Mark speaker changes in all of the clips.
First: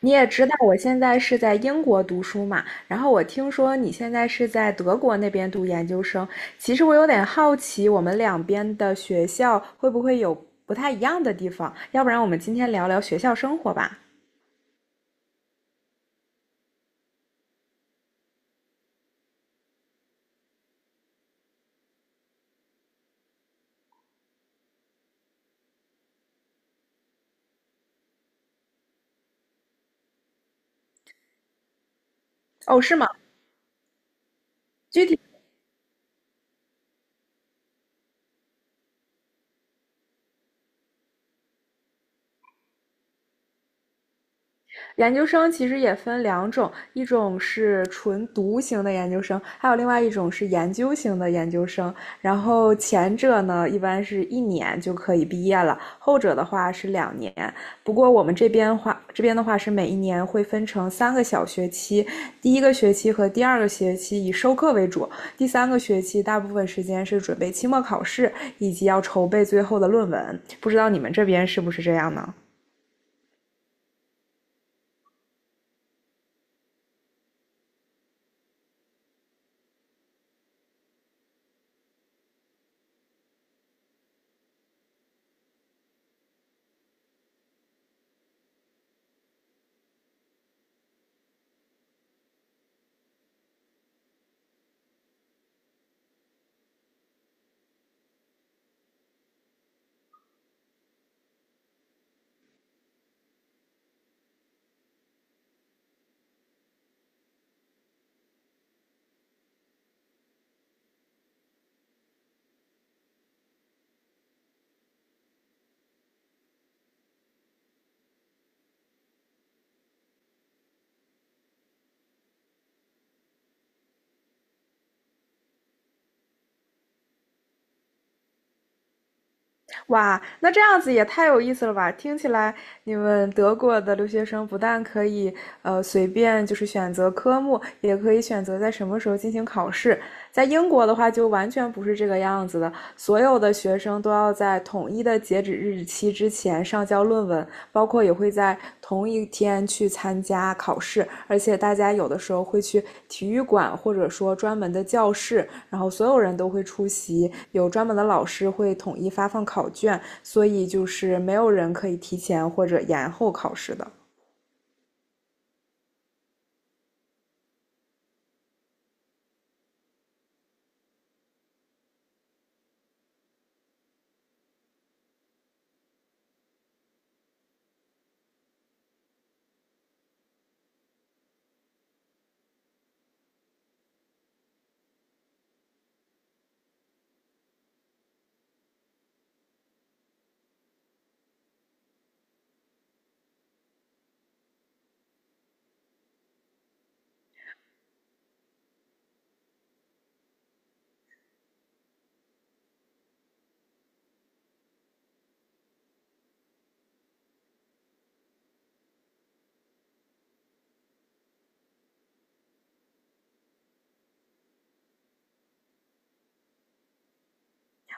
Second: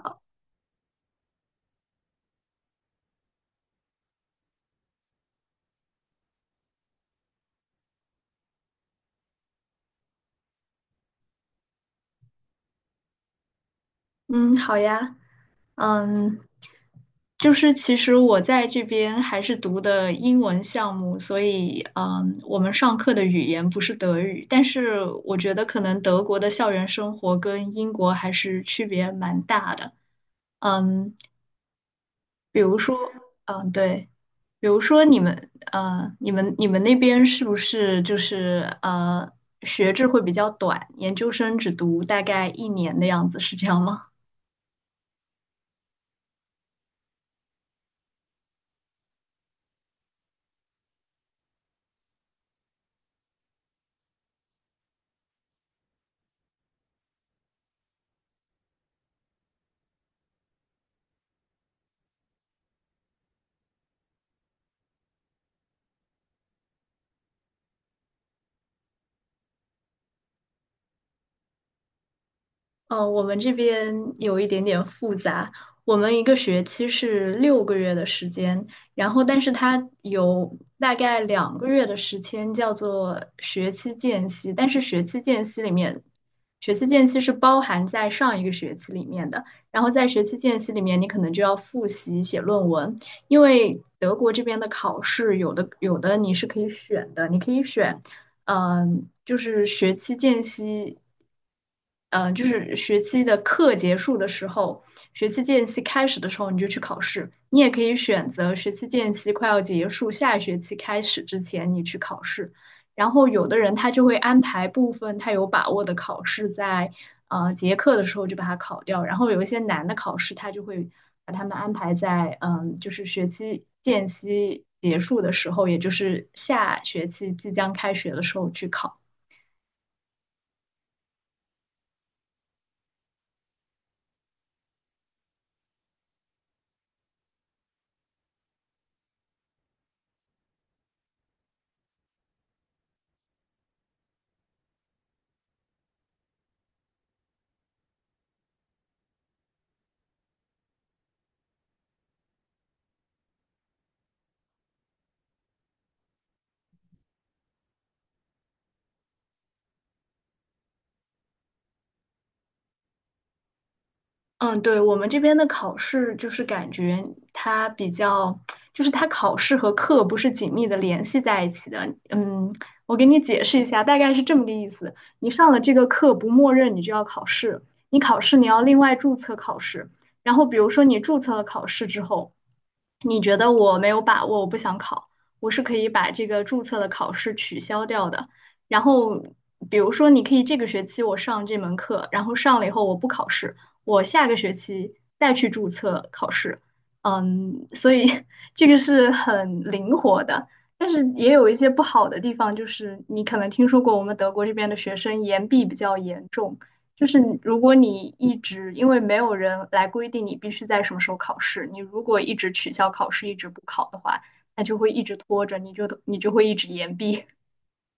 Speaker 1: 你也知道我现在是在英国读书嘛，然后我听说你现在是在德国那边读研究生，其实我有点好奇，我们两边的学校会不会有不太一样的地方？要不然我们今天聊聊学校生活吧？
Speaker 2: 嗯，好呀，嗯，就是其实我在这边还是读的英文项目，所以我们上课的语言不是德语，但是我觉得可能德国的校园生活跟英国还是区别蛮大的。嗯，比如
Speaker 1: 哦，
Speaker 2: 说，
Speaker 1: 是吗？
Speaker 2: 嗯，对，比如说
Speaker 1: 具
Speaker 2: 你
Speaker 1: 体
Speaker 2: 们，你们那边是不是就是学制会比较短，研究生只读大概1年的样子，是这样吗？
Speaker 1: 研究生其实也分两种，一种是纯读型的研究生，还有另外一种是研究型的研究生。然后前者呢，一般是一年就可以毕业了，后者的话是两年。不过我们这边话，这边的话是每一年会分成三个小学期，第一个学期和第二个学期以授课为主，第三个学期大部分时间是准备期末考试以及要筹备最后的论文。不知道你们这边是不是这样呢？
Speaker 2: 我们这边有一点点复杂。我们一个学期是6个月的时间，然后但是它有大概2个月的时间叫做学期间隙，但是学期间隙里面，学期间隙是包含在上一个学期里面的。然后在学期间隙里面，你可能就要复习写论文，因为德国这边的考试有的你是可以选的，你可以选。就是学期间隙，嗯、就是学期的课结束的时候，学期间隙开始的时候你就去考试。你也可以选择学期间隙快要结束，下学期开始之前你去考试。然后有的人他就会安排部分他有把握的考试在结课的时候就把它考掉，然后有一些难的考试他就会把他们安排在就是学期间隙结束的时候，也就是下学期即将开学的时候去考。
Speaker 1: 哇，那这样子也太有意思了吧！听起来你们德国的留学生不但可以随便就是选择科目，也可以选择在什么时候进行考试。在英国的话就完全不是这个样子的，所有的学生都要在统一的截止日期之前上交论文，包括也会在同一天去参加考试，而且大家有的时候会去体育馆或者说专门的教室然后所有人都会出席，有专门的老师会统一发放考卷，所以就是没有人可以提前或者延后考试的。
Speaker 2: 嗯，对，我们这边的考试就是感觉它比较，就是它考试和课不是紧密的联系在一起的。嗯，我给你解释一下，大概是这么个意思。你上了这个课，不默认你就要考试，你考试你要另外注册考试。然后比如说你注册了考试之后，你觉得我没有把握，我不想考，我是可以把这个注册的考试取消掉的。然后，比如说，你可以这个学期我上这门课，然后上了以后我不考试，我下个学期再去注册考试。嗯，所以 这个是很灵活的，但是也有一些不好的地方，就是你可能听说过我们德国这边的学生延毕比较严重。就是你如果你一直，因为没有人来规定你必须在什么时候考试，你如果一直取消考试，一直不考的话，那就会一直拖着，你就会一直延毕。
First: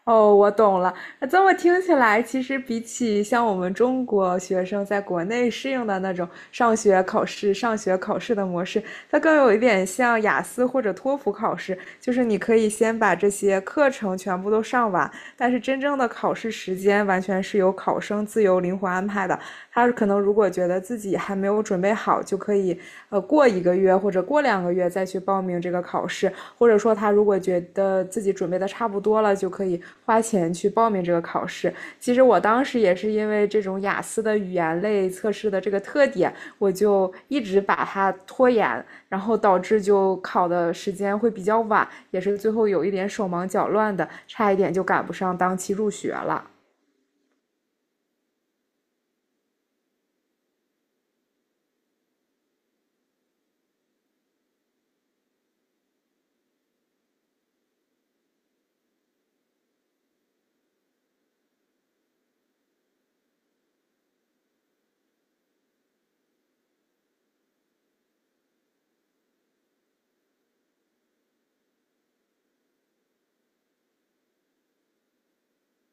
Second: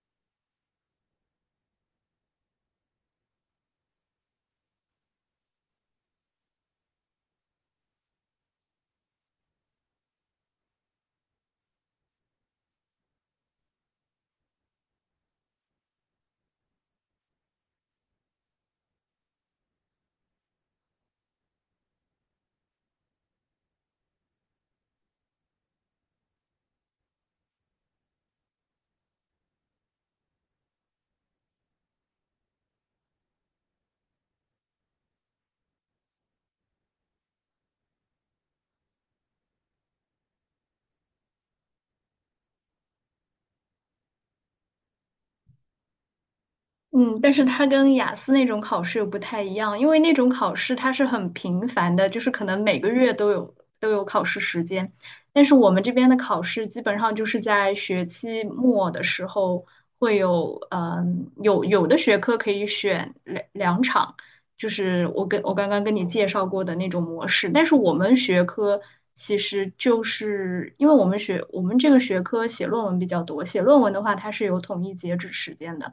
Speaker 1: 哦，我懂了。那这么听起来，其实比起像我们中国学生在国内适应的那种上学考试、上学考试的模式，它更有一点像雅思或者托福考试，就是你可以先把这些课程全部都上完，但是真正的考试时间完全是由考生自由灵活安排的。他可能如果觉得自己还没有准备好，就可以过一个月或者过两个月再去报名这个考试。或者说他如果觉得自己准备的差不多了，就可以花钱去报名这个考试。其实我当时也是因为这种雅思的语言类测试的这个特点，我就一直把它拖延，然后导致就考的时间会比较晚，也是最后有一点手忙脚乱的，差一点就赶不上当期入学了。
Speaker 2: 嗯，但是它跟雅思那种考试又不太一样，因为那种考试它是很频繁的，就是可能每个月都有考试时间。但是我们这边的考试基本上就是在学期末的时候会有，嗯，有有的学科可以选两场，就是我刚刚跟你介绍过的那种模式。但是我们学科其实就是因为我们这个学科写论文比较多，写论文的话它是有统一截止时间的。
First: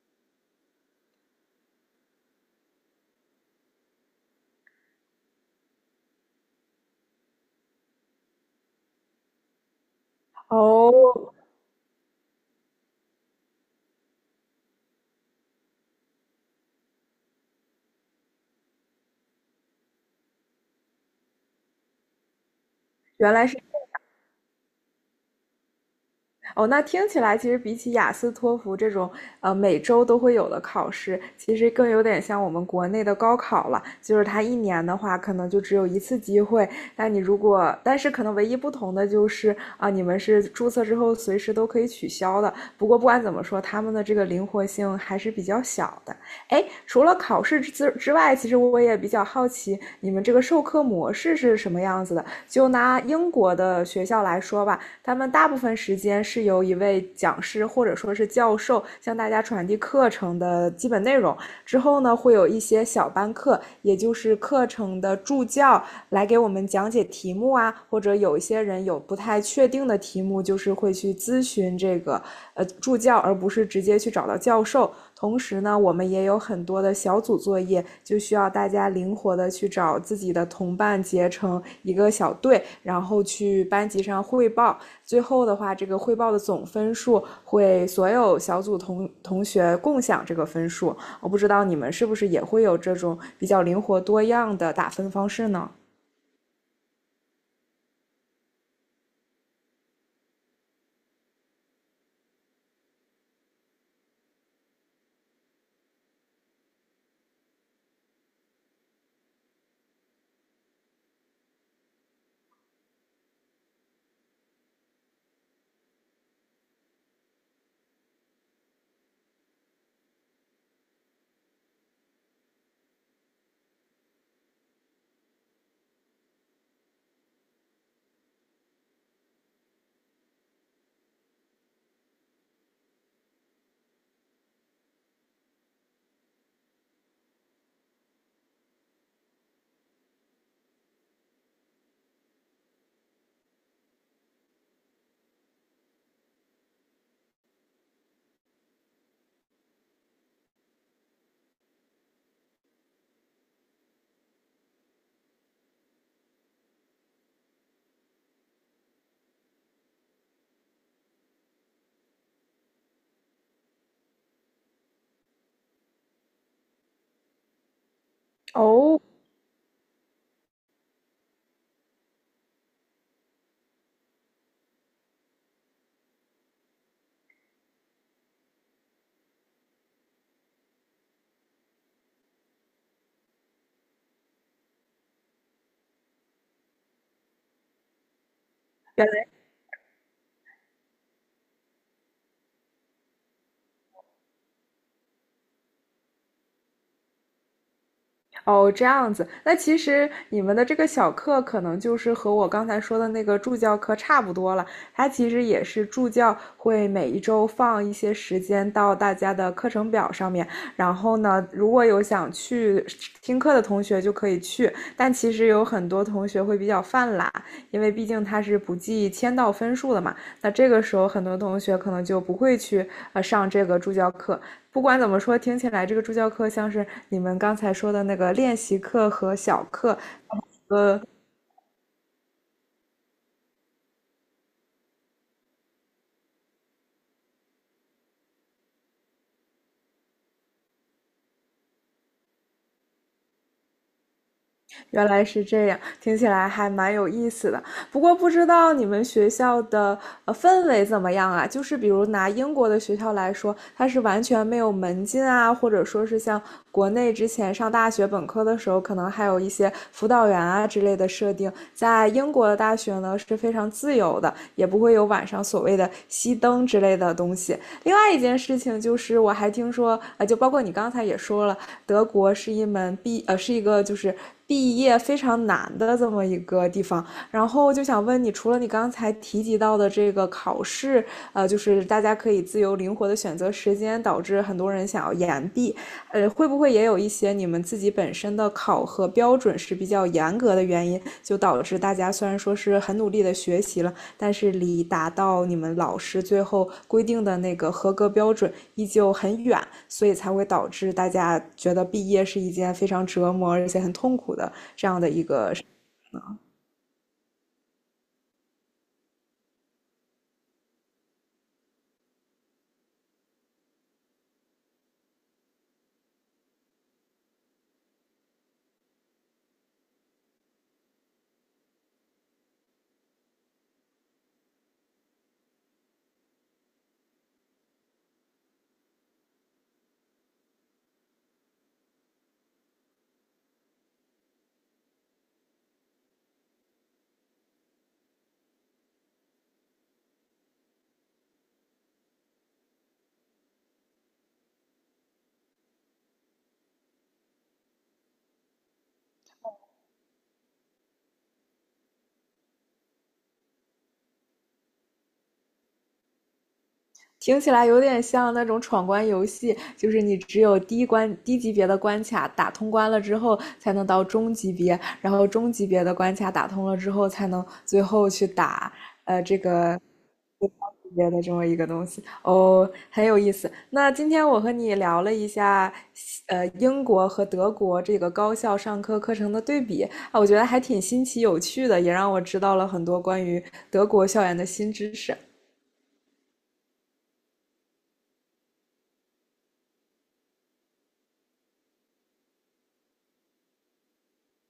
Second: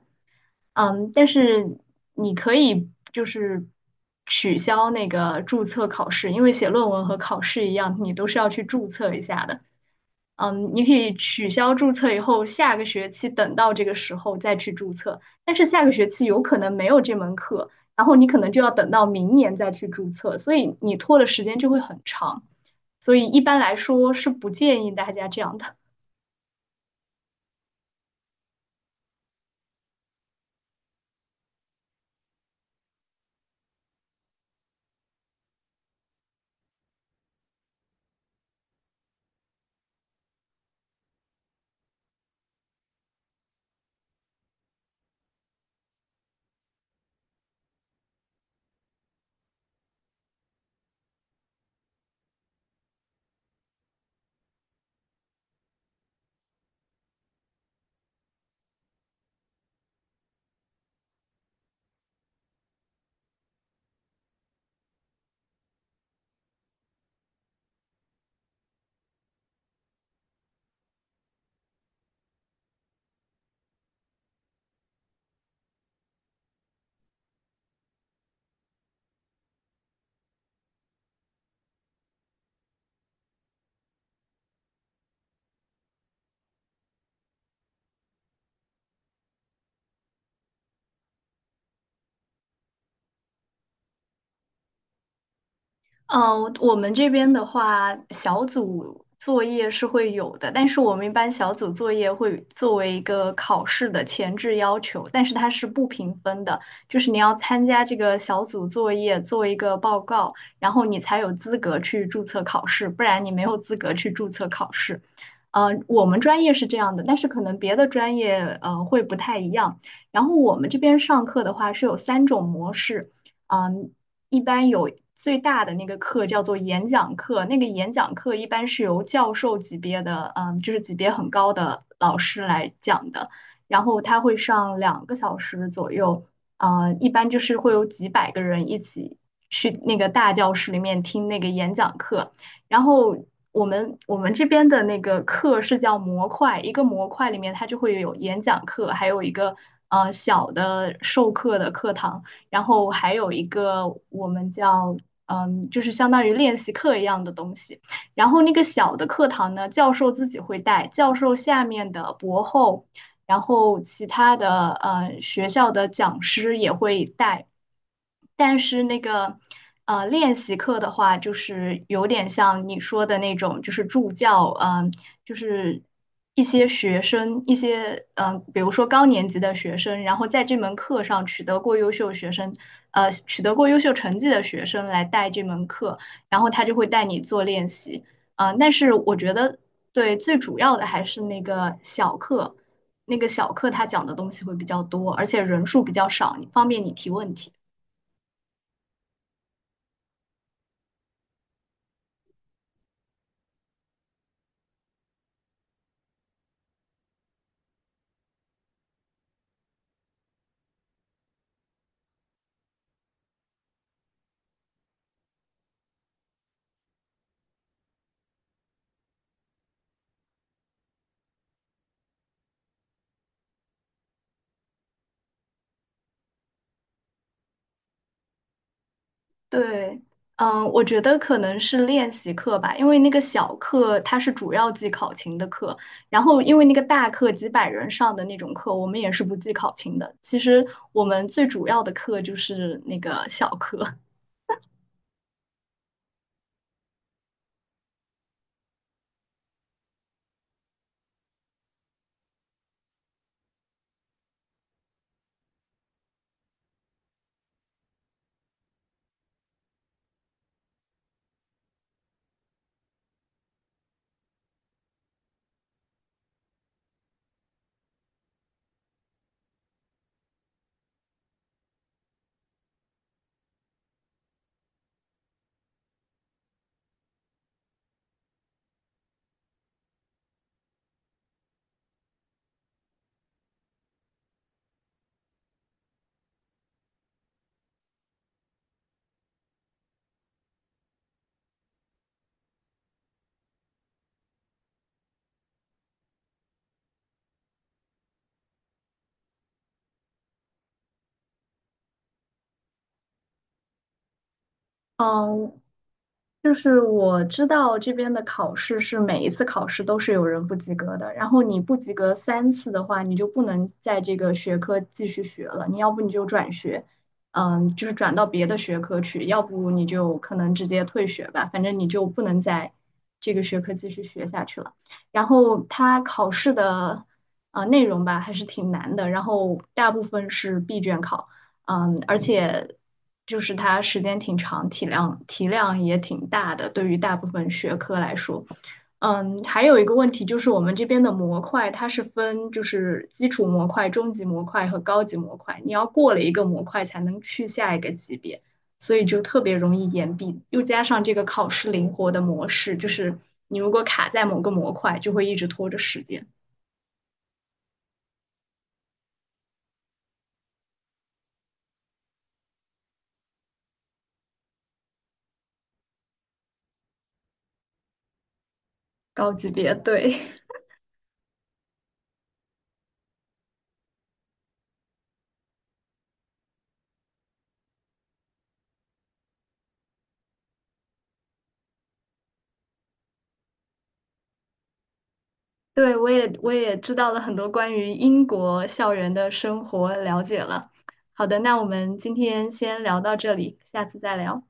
Speaker 2: 嗯，但是你可以就是取消那个注册考试，因为写论文和考试一样，你都是要去注册一下的。嗯，你可以
Speaker 1: 哦，
Speaker 2: 取消注册以后，下个学期等到这个时候再去注册，但是下个学期有可能没有这门课，然后你可能就要等到明年再去注册，所以你拖的时间就会很长。所以
Speaker 1: 原
Speaker 2: 一
Speaker 1: 来是
Speaker 2: 般来说是不建议大家这样的。
Speaker 1: 哦，那听起来其实比起雅思、托福这种每周都会有的考试，其实更有点像我们国内的高考了。就是它一年的话，可能就只有一次机会。但你如果，但是可能唯一不同的就是啊、你们是注册之后随时都可以取消的。不过不管怎么说，他们的这个灵活性还是比较小的。哎，除了考试之外，其实我也比较好奇你们这个授课模式是什么样子的。就拿英国的学校来说吧，他们大部分时间是由一位讲师或者说是教授向大家传递课程的基本内容。之后呢，会有一些小班课，也就是课程的助教来给我们讲解题目啊，或者有一些人有不太确定的题目，就是会去咨询这个助教，而不是直接去找到教授。同时呢，我们也有很多的小组作业，就需要大家灵活的去找自己的同伴，结成一个小队，然后去班级上汇报。最后的话，这个汇报的总分数会所有小组同学共享这个分数。我不知道你们是不是也会有这种比较灵活多样的打分方式呢？
Speaker 2: 嗯，我们这边的话，小组作业是会有的，但是我们一般小组作业会作为一个考试的前置要求，但是它是不评分的，就是你要参加这个小组作业，做一个报告，然后你才有资格去注册考试，不然你没有资格去注册考试。我们专业是这样的，但是可能别的专业会不太一样。然后我们这边上课的话是有3种模式。嗯，一般有最大的那个课叫做演讲课，那个演讲课一般是由教授级别的，嗯，就是级别很高的老师来讲的，然后他会上2个小时左右，一般就是会有几百个人一起去那个大教室里面听那个演讲课，然后。我们这边的那个课是叫模块，一个模块里面它就会有演讲课，还有一个小的授课的课堂。然后还有一个我们叫就是相当于练习课一样的东西。然后那个小的课堂呢，教授自己会带，教授下面的博后，然后其他的学校的讲师也会带。但是那
Speaker 1: 哦，
Speaker 2: 个练习课的话，就是有点像你说的那种，就是助教，就是一些学生，一些比如说高年级的学生，然后在这门课上取得过优秀学生，取得过优秀成绩的学生来带这门课，然后他就会带你做练习，但是
Speaker 1: 原
Speaker 2: 我觉得，对，最主要的还是那个小课。那个小课他讲的东西会比较多，而且人数比较少，方便你提问题。
Speaker 1: 哦，这样子，那其实你们的这个小课可能就是和我刚才说的那个助教课差不多了。它其实也是助教会每一周放一些时间到大家的课程表上面，然后呢，如果有想去听课的同学就可以去，但其实有很多同学会比较犯懒，因为毕竟他是不计签到分数的嘛。那这个时候很多同学可能就不会去上这个助教课，不管怎么说，听起来这个助教课像是你们刚才说的那个练习课和小课，
Speaker 2: 对，嗯，我觉
Speaker 1: 呃，
Speaker 2: 得可能是练习课吧，因为那个小课它是主要记考勤的课，然后因为那个大课几百人上的那种课，我们也是不记考勤的。其实我们最主要的课就是那个小课。
Speaker 1: 原来是这样，听起来还蛮有意思的。不过不知道你们学校的氛围怎么样啊？就是比如拿英国的学校来说，它是完全没有门禁啊，或者说是像国内之前上大学本科的时候，可能还有一些辅导员啊之类的设定，在英国的大学呢是非常自由的，也不会有晚上所谓的熄灯之类的东西。另外一件事情就是，我还听说，啊，就包括你刚才也说了，德国是一门毕，呃，是一个就是毕业非常难的这么一个地方。然后就想问你，除了你刚才提及到的这个考试，就是大家可以自由灵活的选择时间，导致很多人想要延毕。会不会也有一些你们自己本身的考核标准是比较严格的原因，就导致大家虽然说是很努力的学习了，但是离达到你们老师最后规定的那个合格标准依旧很远，所以才会导致大家觉得毕业是一件非常折磨而且很痛苦的这样的一个
Speaker 2: 嗯，
Speaker 1: 事情。
Speaker 2: 就是我知道这边的考试是每一次考试都是有人不及格的，然后你不及格3次的话，你就不能在这个学科继续学了，你要不你就转学，嗯，就是转到别的学科去，要不你就可能直接退学吧，反正你就不能在这个学科继续学下去了。然后它考试的内容吧还是挺难的，然后大部分是闭卷考。嗯，而且就是它时间挺长，体量也挺大的，对于大部分学科来说。嗯，还有一个问题就是我们这边的模块它是分就是基础模块、中级模块和高级模块，你要过了一个模块才能去下一个级别，所以就特别容易延毕。又加上这个考试灵活的模式，就是你如果卡在某个模块，就会一直拖着时间。
Speaker 1: 听起来有点像那种闯关游戏，就是你只有低级别的关卡打通关了之后，才能到中级别，然后中级别的关卡打通了之后，才能最后去打
Speaker 2: 高
Speaker 1: 这
Speaker 2: 级别，
Speaker 1: 个
Speaker 2: 对。
Speaker 1: 最高级别的这么一个东西。哦，很有意思。那今天我和你聊了一下英国和德国这个高校上课课程的对比啊，我觉得还挺新奇有趣的，也让我知道了很多关于德国校园的新知识。
Speaker 2: 对，我也知道了很多关于英国校园的生活了解了。好的，那我们今天先聊到这里，下次再聊。